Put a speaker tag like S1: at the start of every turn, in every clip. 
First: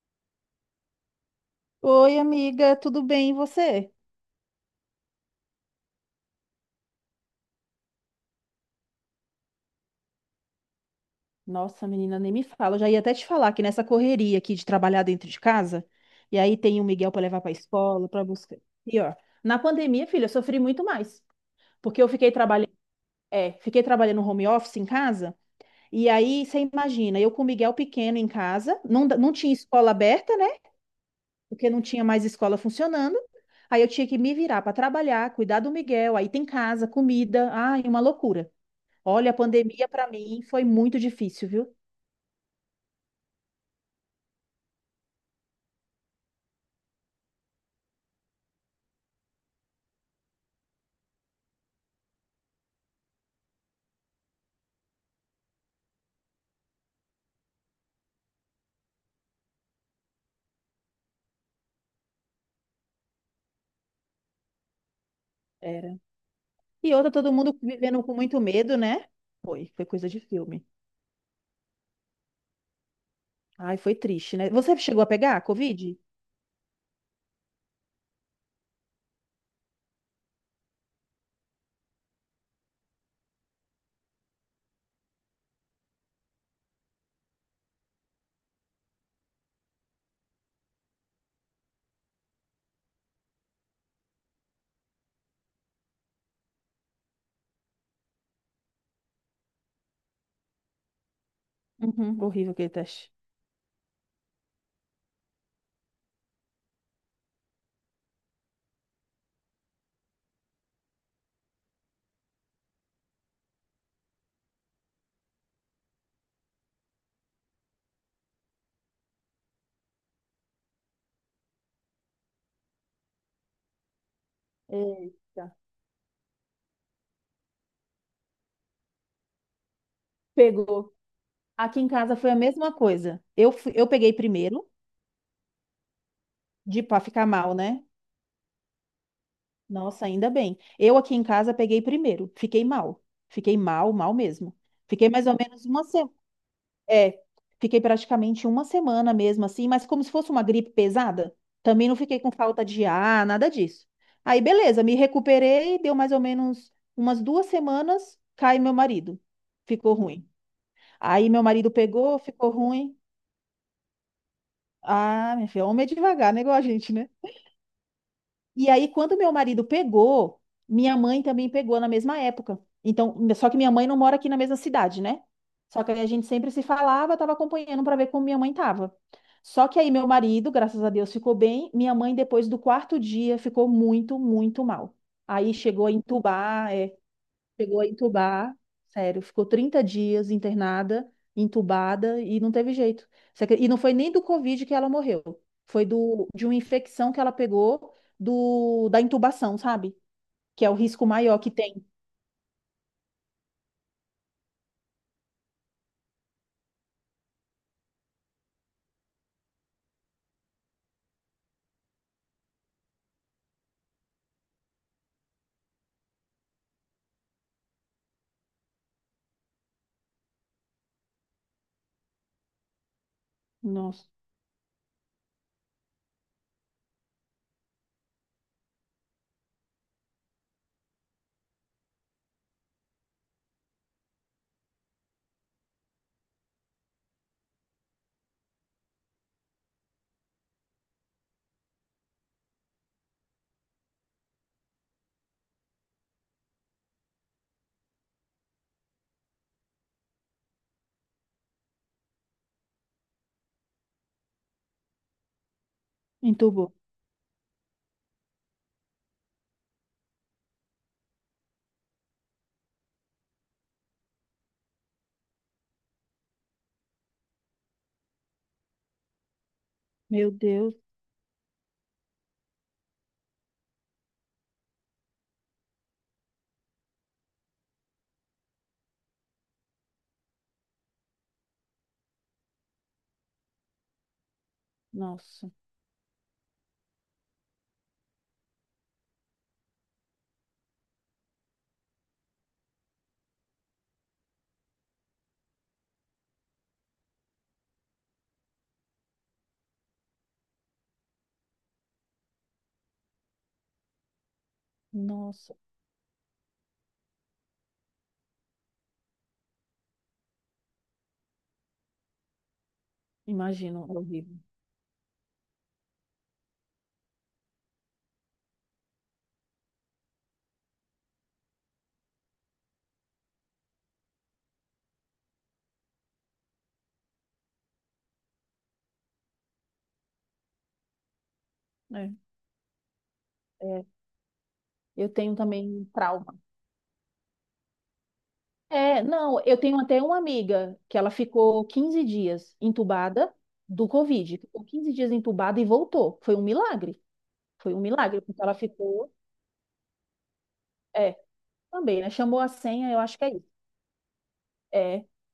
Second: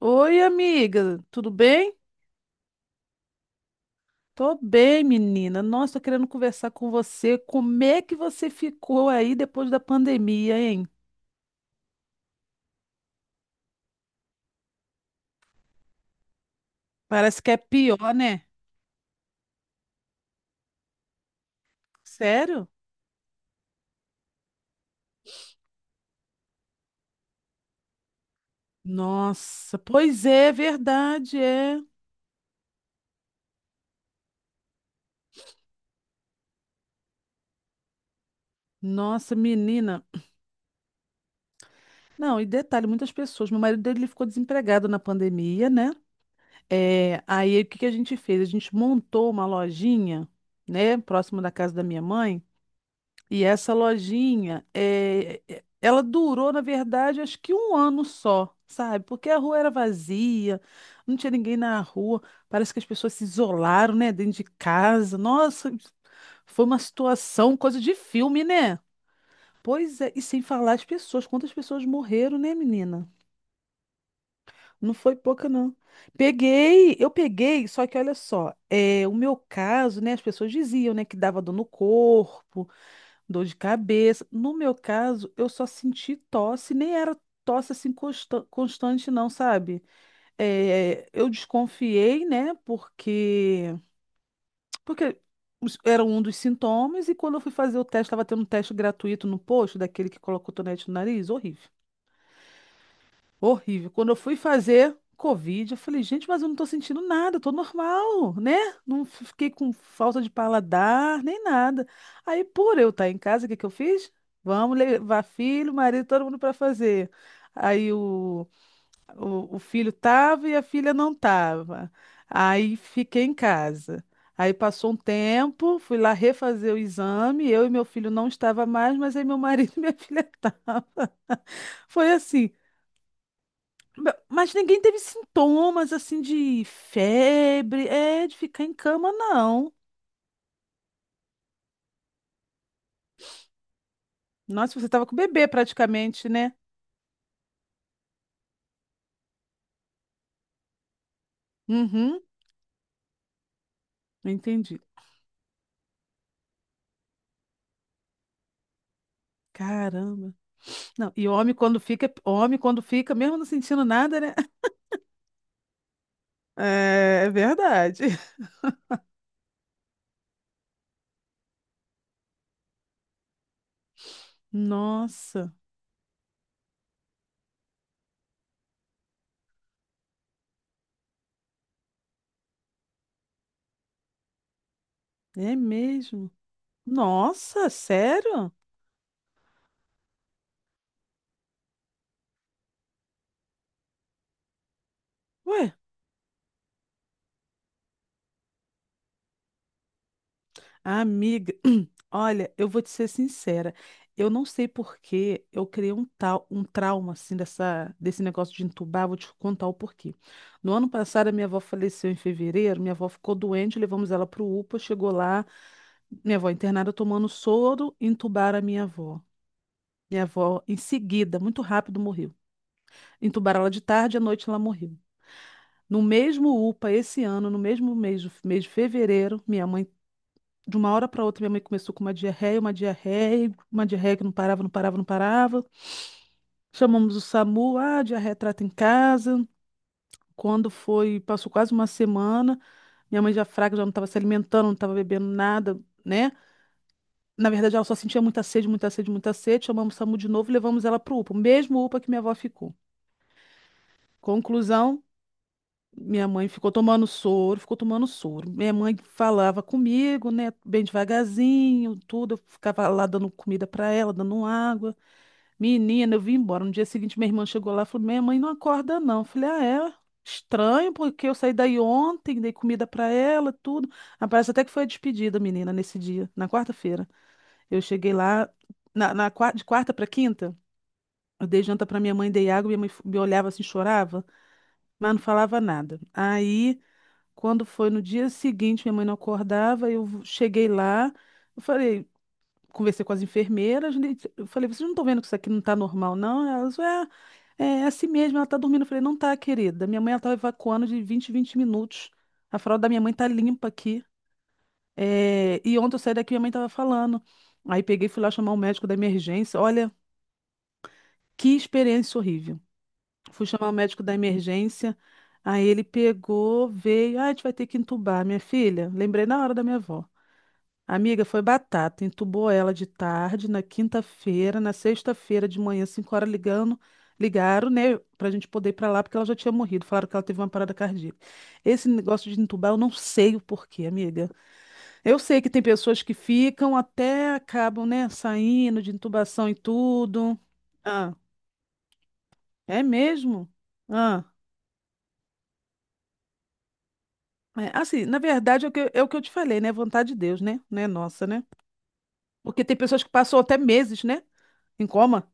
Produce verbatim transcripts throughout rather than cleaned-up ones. S1: Oi, amiga, tudo bem?
S2: Oi, amiga, tudo bem? E você?
S1: Tô bem, menina. Nossa, tô querendo conversar com você. Como é que você ficou aí depois da pandemia, hein?
S2: Nossa, menina, nem me fala. Eu já ia até te falar que nessa correria aqui de trabalhar dentro de casa, e aí tem o Miguel para levar
S1: Parece que
S2: para
S1: é
S2: escola,
S1: pior,
S2: para
S1: né?
S2: buscar. E ó, na pandemia, filha, eu sofri muito mais, porque eu fiquei
S1: Sério?
S2: trabalhando, é, fiquei trabalhando home office em casa, e aí você imagina, eu com o Miguel pequeno em casa, não, da- não tinha
S1: Nossa,
S2: escola
S1: pois
S2: aberta, né?
S1: é, verdade,
S2: Porque não
S1: é.
S2: tinha mais escola funcionando. Aí eu tinha que me virar para trabalhar, cuidar do Miguel, aí tem casa, comida, ai, uma loucura. Olha,
S1: Nossa,
S2: a pandemia
S1: menina.
S2: para mim foi muito difícil, viu?
S1: Não, e detalhe, muitas pessoas. Meu marido dele ele ficou desempregado na pandemia, né? É, aí o que que a gente fez? A gente montou uma lojinha, né, próximo da casa da minha mãe. E essa lojinha, é, é- ela durou, na verdade, acho que um ano só, sabe? Porque a rua era vazia, não tinha ninguém na rua, parece que as pessoas se isolaram, né, dentro de casa. Nossa,
S2: Era.
S1: foi uma
S2: E outra, todo
S1: situação,
S2: mundo
S1: coisa de
S2: vivendo com muito
S1: filme,
S2: medo,
S1: né?
S2: né? Foi, foi
S1: Pois
S2: coisa
S1: é,
S2: de
S1: e sem
S2: filme.
S1: falar as pessoas, quantas pessoas morreram, né, menina?
S2: Ai, foi triste, né? Você
S1: Não
S2: chegou a
S1: foi
S2: pegar a
S1: pouca, não.
S2: Covid?
S1: Peguei, eu peguei, só que olha só, é, o meu caso, né, as pessoas diziam, né, que dava dor no corpo, dor de cabeça. No meu caso, eu só senti tosse, nem era tosse assim consta- constante, não, sabe? É, eu desconfiei, né? Porque porque os- era um dos sintomas, e quando eu fui fazer o teste, estava tendo um teste gratuito no posto, daquele que coloca o cotonete no nariz, horrível.
S2: Uhum, horrível aquele teste.
S1: Horrível. Quando eu fui fazer Covid, eu falei, gente, mas eu não tô sentindo nada, eu tô normal, né? Não f- Fiquei com falta de paladar, nem nada. Aí, por eu estar em casa, o que que eu fiz? Vamos levar filho, marido, todo mundo para fazer. Aí o, o, o filho tava e a filha não tava. Aí fiquei em casa. Aí passou um
S2: Eita.
S1: tempo, fui lá refazer o exame, eu e meu filho não estava mais, mas aí meu marido e minha filha
S2: Pegou.
S1: estavam.
S2: Aqui em
S1: Foi
S2: casa foi a
S1: assim.
S2: mesma coisa. Eu, fui- eu peguei
S1: Ba- Mas
S2: primeiro,
S1: ninguém teve sintomas assim de
S2: de para ficar mal, né?
S1: febre, é, de ficar em cama, não.
S2: Nossa, ainda bem. Eu aqui em casa peguei primeiro, fiquei mal. Fiquei mal, mal mesmo.
S1: Nossa, você tava
S2: Fiquei
S1: com o
S2: mais ou
S1: bebê
S2: menos uma semana.
S1: praticamente, né?
S2: É, fiquei praticamente uma semana mesmo assim, mas como se fosse uma gripe pesada, também não fiquei
S1: Uhum,
S2: com falta de ar, nada disso. Aí,
S1: entendi.
S2: beleza, me recuperei, deu mais ou menos umas duas semanas, cai meu marido, ficou ruim.
S1: Caramba. Não, e
S2: Aí meu
S1: homem
S2: marido
S1: quando fica,
S2: pegou, ficou
S1: homem quando
S2: ruim.
S1: fica, mesmo não sentindo nada, né?
S2: Ah, minha filha, homem é devagar, né, igual a gente, né?
S1: É, é verdade.
S2: E aí, quando meu marido pegou, minha mãe também pegou na mesma época. Então, só que minha mãe não mora aqui na mesma cidade, né?
S1: Nossa,
S2: Só que aí a gente sempre se falava, estava acompanhando para ver como minha mãe estava. Só que aí meu marido, graças a Deus, ficou bem. Minha mãe, depois do quarto dia, ficou muito, muito mal. Aí
S1: é
S2: chegou a
S1: mesmo.
S2: entubar, é,
S1: Nossa,
S2: chegou a
S1: sério?
S2: entubar, sério, ficou trinta dias internada, entubada e não teve jeito. Você acre- E não foi nem do Covid que ela morreu,
S1: Ué,
S2: foi do, de uma infecção que ela pegou do, da intubação, sabe? Que é o risco maior que
S1: amiga,
S2: tem.
S1: olha, eu vou te ser sincera. Eu não sei por que eu criei um tal, um trauma assim dessa, desse negócio de entubar, vou te contar o porquê. No ano passado a minha avó faleceu em fevereiro, minha avó ficou doente, levamos ela para o UPA, chegou lá, minha avó internada tomando soro, entubaram a minha avó. Minha avó em seguida, muito rápido, morreu. Entubaram ela de
S2: Nossa,
S1: tarde, à noite ela morreu. No mesmo UPA, esse ano, no mesmo mês, de- mês de fevereiro, minha mãe de uma hora para outra, minha mãe começou com uma diarreia, uma diarreia, uma diarreia que não parava, não parava, não parava. Chamamos o SAMU, ah, diarreia trata em casa. Quando foi, passou quase uma semana, minha mãe já fraca, já não estava se alimentando, não estava bebendo nada, né? Na verdade, ela só sentia muita sede, muita sede, muita sede. Chamamos o SAMU de novo e levamos ela para o UPA, o mesmo UPA que minha avó ficou. Conclusão, minha mãe ficou
S2: entubou.
S1: tomando soro, ficou tomando soro. Minha mãe falava comigo, né, bem devagarzinho, tudo. Eu ficava lá dando comida para ela, dando água. Menina, eu vim embora. No dia seguinte, minha irmã chegou lá e falou: Minha mãe não acorda, não. Eu falei: Ah, é?
S2: Meu Deus,
S1: Estranho, porque eu saí daí ontem, dei comida pra ela, tudo. Ah, parece até que foi a despedida, menina, nesse dia, na quarta-feira. Eu cheguei lá, na, na qua- de quarta pra quinta, eu dei janta pra minha mãe, dei água, minha mãe f- me olhava assim, chorava, mas não
S2: nossa,
S1: falava nada. Aí, quando foi no dia seguinte, minha mãe não acordava, eu cheguei lá, eu falei conversei com as enfermeiras, né, eu falei, vocês não estão vendo que isso aqui não está normal, não? Elas, é, é é assim mesmo, ela está dormindo. Eu falei, não tá, querida. Minha mãe ela estava evacuando de vinte em vinte minutos. A fralda da minha mãe tá limpa aqui.
S2: nossa,
S1: É, e ontem eu saí daqui, minha mãe estava falando. Aí peguei e fui lá chamar o médico da emergência. Olha, que experiência horrível. Fui chamar o
S2: imagino, é
S1: médico da
S2: horrível.
S1: emergência. Aí ele pegou, veio, ah, a gente vai ter que entubar, minha filha. Lembrei na hora da minha avó. Amiga, foi batata. Entubou ela de tarde, na quinta-feira, na sexta-feira de manhã, cinco horas ligando, ligaram, né, pra gente poder ir pra lá, porque ela já tinha morrido. Falaram que ela teve uma parada cardíaca. Esse
S2: É,
S1: negócio de entubar, eu não sei o porquê,
S2: é.
S1: amiga.
S2: Eu
S1: Eu
S2: tenho
S1: sei que tem
S2: também
S1: pessoas que
S2: trauma.
S1: ficam até acabam, né, saindo de
S2: É, não,
S1: intubação e
S2: eu tenho até uma
S1: tudo.
S2: amiga que ela
S1: Ah,
S2: ficou quinze dias
S1: é
S2: entubada
S1: mesmo?
S2: do
S1: Ah.
S2: Covid. Ficou quinze dias entubada e voltou. Foi um milagre. Foi
S1: É,
S2: um
S1: assim, na
S2: milagre, porque ela
S1: verdade, é o que, eu- é o
S2: ficou.
S1: que eu te falei, né? Vontade de Deus, né? Não é
S2: É,
S1: nossa, né?
S2: também, né? Chamou a
S1: Porque tem
S2: senha, eu
S1: pessoas que
S2: acho que é
S1: passam
S2: isso.
S1: até meses, né? Em
S2: É.
S1: coma.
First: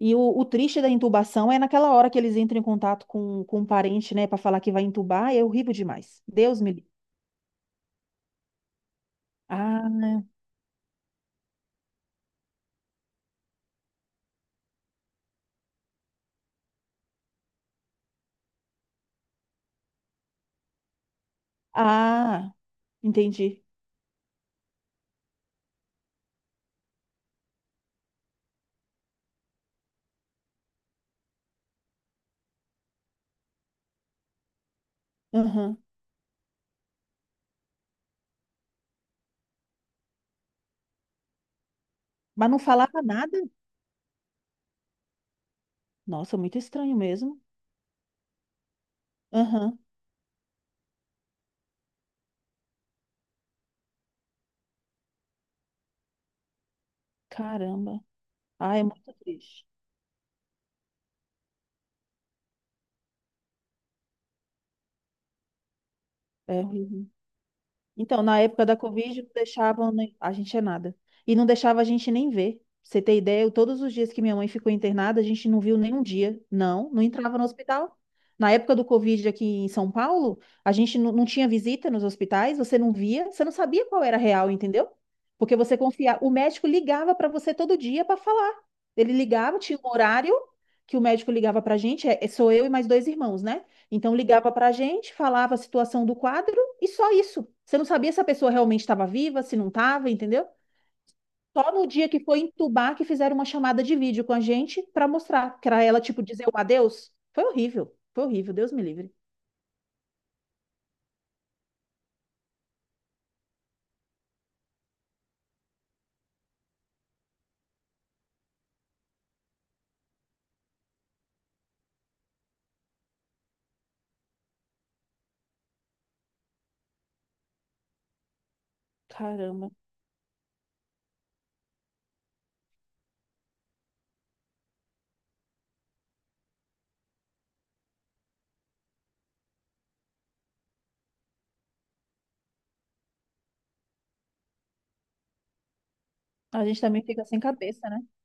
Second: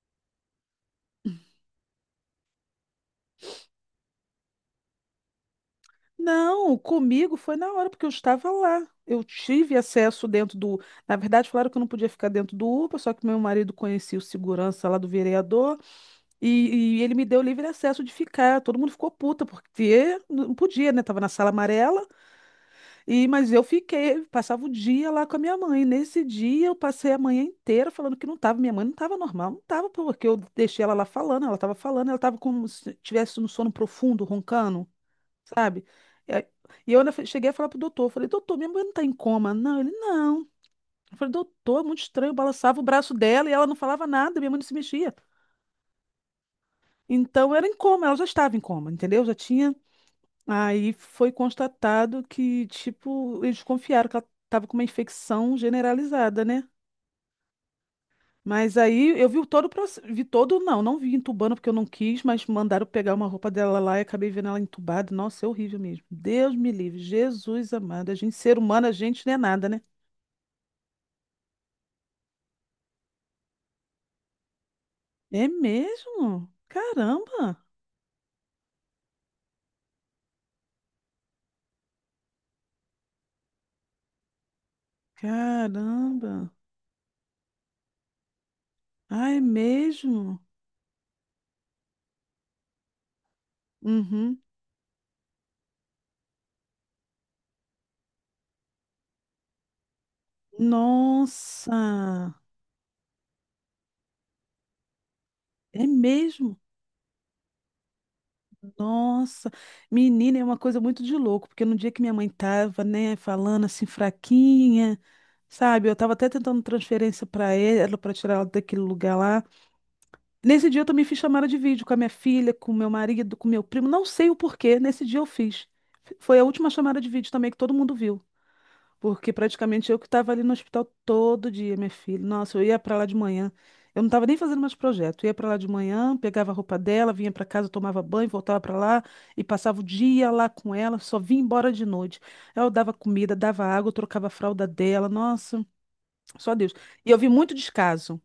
S2: E o, o triste da intubação é naquela hora que eles entram em contato com, com um parente, né, para falar que vai intubar, é horrível demais. Deus me
S1: Não,
S2: livre.
S1: comigo foi na hora, porque eu estava lá. Eu tive
S2: Ah, né?
S1: acesso dentro do. Na verdade, falaram que eu não podia ficar dentro do UPA, só que meu marido conhecia o segurança lá do vereador e, e ele me deu livre acesso de ficar. Todo mundo ficou puta, porque não podia, né? Tava na sala amarela,
S2: Ah,
S1: e mas eu
S2: entendi.
S1: fiquei, passava o dia lá com a minha mãe. Nesse dia, eu passei a manhã inteira falando que não tava. Minha mãe não tava normal, não tava, porque eu deixei ela lá falando, ela tava falando, ela tava como se tivesse no sono profundo, roncando
S2: Aham.
S1: sabe? E aí- e eu ainda fe- cheguei a falar pro doutor, falei, doutor, minha mulher não tá em coma. Não, ele, não. Eu falei, doutor, é muito estranho, eu
S2: Mas não
S1: balançava o
S2: falava
S1: braço
S2: nada?
S1: dela e ela não falava nada, minha mãe não se mexia.
S2: Nossa, muito estranho mesmo.
S1: Então era em coma, ela já estava em coma, entendeu? Já tinha.
S2: Aham.
S1: Aí foi constatado que, tipo, eles desconfiaram que ela estava com uma infecção generalizada, né?
S2: Caramba. Ah,
S1: Mas
S2: é muito
S1: aí eu vi
S2: triste.
S1: todo o processo, vi todo, não, não vi entubando porque eu não quis, mas mandaram pegar uma roupa dela lá e acabei vendo ela entubada. Nossa, é horrível mesmo. Deus
S2: É
S1: me livre,
S2: horrível.
S1: Jesus amado. A
S2: Então,
S1: gente,
S2: na
S1: ser
S2: época da
S1: humano, a
S2: Covid,
S1: gente
S2: não
S1: não é nada, né?
S2: deixavam nem- a gente é nada. E não deixava a gente nem ver. Pra Você ter ideia, eu- todos os dias que minha mãe ficou internada, a
S1: É
S2: gente não viu nenhum dia.
S1: mesmo?
S2: Não, não entrava no
S1: Caramba!
S2: hospital. Na época do Covid aqui em São Paulo, a gente não, não tinha visita nos hospitais, você não via, você não sabia qual era a real, entendeu? Porque você confiava. O
S1: Caramba!
S2: médico ligava para você todo dia para falar. Ele
S1: Ah, é
S2: ligava, tinha um horário
S1: mesmo?
S2: que o médico ligava para a gente, é- é- sou eu e mais dois irmãos, né? Então
S1: Uhum.
S2: ligava para a gente, falava a situação do quadro. E só isso. Você não sabia se a pessoa realmente estava viva, se não estava, entendeu? Só no dia que
S1: Nossa!
S2: foi entubar que fizeram uma chamada de vídeo com a gente para mostrar, para
S1: É
S2: ela, tipo, dizer o
S1: mesmo?
S2: adeus. Foi horrível. Foi horrível, Deus me livre.
S1: Nossa, menina, é uma coisa muito de louco, porque no dia que minha mãe tava, né, falando assim, fraquinha, sabe, eu tava até tentando transferência pra ela, pra tirar ela daquele lugar lá. Nesse dia eu também fiz chamada de vídeo com a minha filha, com meu marido, com meu primo, não sei o porquê, nesse dia eu fiz. F- Foi a última chamada de vídeo também que todo mundo viu. Porque
S2: Caramba.
S1: praticamente eu que estava ali no hospital todo dia, minha filha. Nossa, eu ia para lá de manhã. Eu não estava nem fazendo mais projeto. Eu ia para lá de manhã, pegava a roupa dela, vinha para casa, tomava banho, voltava para lá e passava o dia lá com ela, só vinha embora de noite. Eu dava comida, dava água, eu trocava a fralda dela. Nossa, só
S2: A
S1: Deus.
S2: gente também
S1: E eu
S2: fica
S1: vi
S2: sem
S1: muito
S2: cabeça, né?
S1: descaso.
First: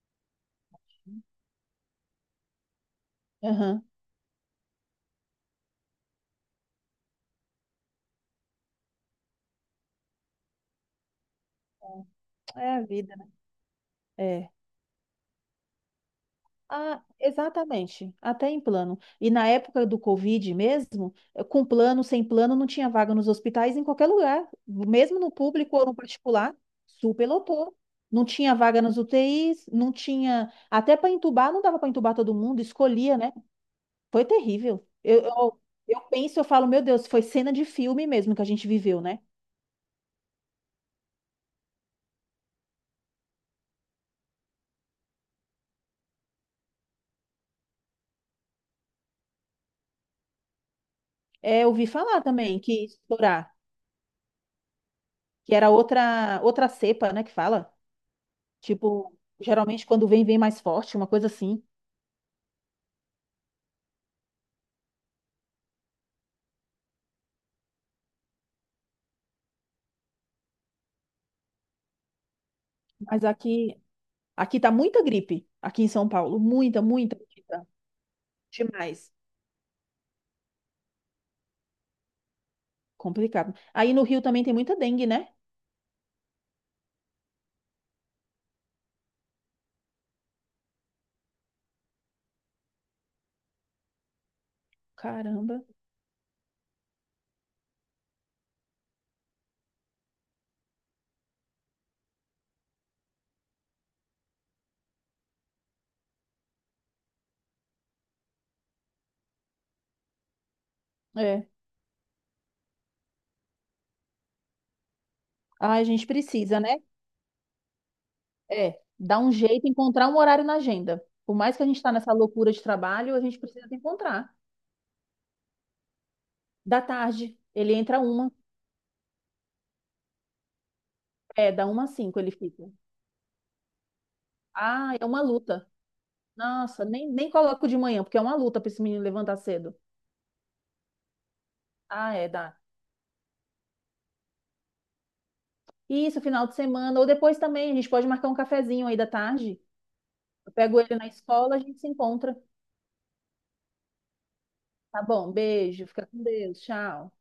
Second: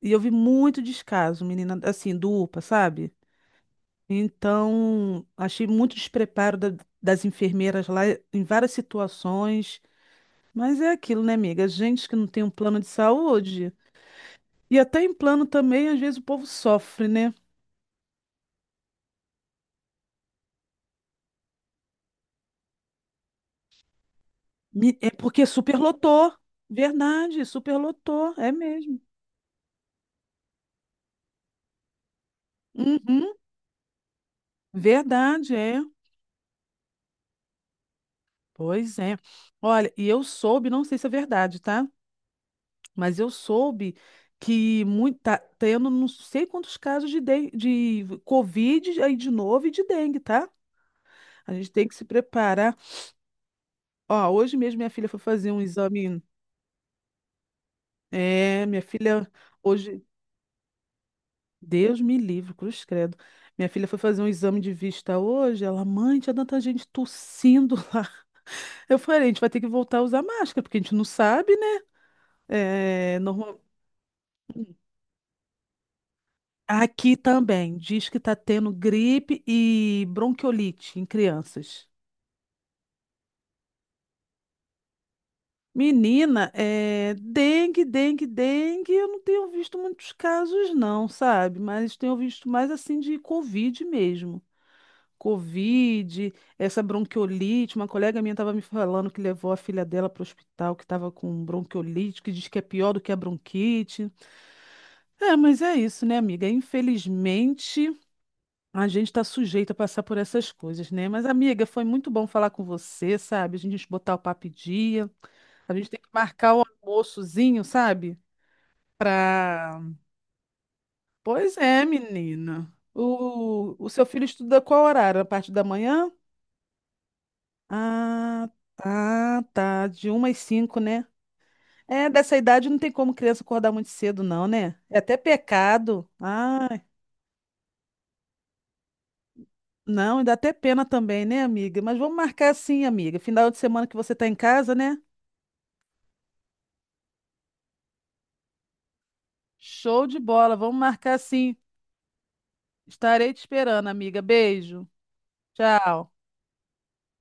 S1: E eu vi muito descaso, menina, assim, do UPA, sabe?
S2: Aham.
S1: Então, achei muito despreparo da- das enfermeiras lá em várias situações. Mas é aquilo, né, amiga? Gente que não tem um
S2: É
S1: plano
S2: a
S1: de
S2: vida, né?
S1: saúde.
S2: É.
S1: E até em plano também, às vezes o povo
S2: Ah,
S1: sofre, né?
S2: exatamente, até em plano. E na época do Covid mesmo, eh, com plano, sem plano, não tinha vaga nos hospitais em qualquer lugar,
S1: Me- É
S2: mesmo no
S1: porque
S2: público ou no
S1: superlotou.
S2: particular,
S1: Verdade,
S2: superlotou. Não
S1: superlotou. É
S2: tinha vaga nas
S1: mesmo.
S2: UTIs, não tinha. Até para entubar, não dava para entubar todo mundo, escolhia,
S1: Uhum,
S2: né? Foi terrível. Eu,
S1: verdade,
S2: eu,
S1: é.
S2: eu penso, eu falo, meu Deus, foi cena de filme mesmo que a gente
S1: Pois
S2: viveu,
S1: é.
S2: né?
S1: Olha, e eu soube, não sei se é verdade, tá? Mas eu soube que muito, tá tendo não sei quantos casos de, den- de Covid aí de novo e de dengue, tá? A
S2: É, eu
S1: gente tem
S2: ouvi
S1: que se
S2: falar também
S1: preparar.
S2: que estourar,
S1: Ó, hoje mesmo minha filha foi fazer
S2: que
S1: um
S2: era
S1: exame.
S2: outra, outra cepa, né, que fala.
S1: É, minha
S2: Tipo,
S1: filha,
S2: geralmente
S1: hoje,
S2: quando vem, vem mais forte, uma coisa assim.
S1: Deus me livre, cruz credo. Minha filha foi fazer um exame de vista hoje. Ela, mãe, tinha tanta gente tossindo lá. Eu falei, a gente vai ter que voltar a usar máscara, porque a gente não sabe, né? É,
S2: Mas
S1: normal...
S2: aqui, aqui tá muita gripe, aqui em São Paulo. Muita,
S1: Aqui
S2: muita, muita.
S1: também, diz que tá tendo
S2: Demais.
S1: gripe e bronquiolite em crianças.
S2: Complicado. Aí no Rio também tem muita dengue, né?
S1: Menina, é dengue, dengue, dengue. Eu não tenho visto muitos casos, não, sabe? Mas tenho visto mais assim de Covid mesmo.
S2: Caramba.
S1: Covid, essa bronquiolite. Uma colega minha estava me falando que levou a filha dela para o hospital, que estava com bronquiolite, que diz que é pior do que a bronquite. É, mas é isso, né, amiga? Infelizmente, a gente está sujeito a passar por essas coisas, né? Mas,
S2: É.
S1: amiga, foi muito bom falar com você, sabe? A gente botar o papo em dia.
S2: Ah,
S1: A
S2: a
S1: gente tem
S2: gente
S1: que marcar
S2: precisa,
S1: o
S2: né?
S1: almoçozinho, sabe?
S2: É. Dar um jeito,
S1: Pra...
S2: encontrar um horário na agenda. Por mais
S1: Pois
S2: que a gente
S1: é,
S2: tá nessa loucura de
S1: menina.
S2: trabalho, a gente precisa
S1: O,
S2: de
S1: o seu filho
S2: encontrar.
S1: estuda qual horário? A parte da manhã?
S2: Da tarde, ele entra uma.
S1: Ah, tá, tá. De uma às cinco, né?
S2: É, da uma às
S1: É,
S2: cinco ele
S1: dessa idade
S2: fica.
S1: não tem como criança acordar muito cedo, não, né?
S2: Ah,
S1: É
S2: é
S1: até
S2: uma luta.
S1: pecado. Ai,
S2: Nossa, nem, nem coloco de manhã, porque é uma luta pra esse menino levantar cedo.
S1: não, e dá até pena também, né, amiga? Mas
S2: Ah,
S1: vamos
S2: é,
S1: marcar
S2: dá.
S1: assim, amiga. Final de semana que você tá em casa, né?
S2: Isso, final de semana. Ou depois também, a gente pode marcar um cafezinho aí da tarde.
S1: Show de
S2: Eu
S1: bola, vamos
S2: pego ele na
S1: marcar assim.
S2: escola, a gente se encontra.
S1: Estarei te esperando, amiga. Beijo.
S2: Tá bom, beijo, fica
S1: Tchau.
S2: com Deus, tchau.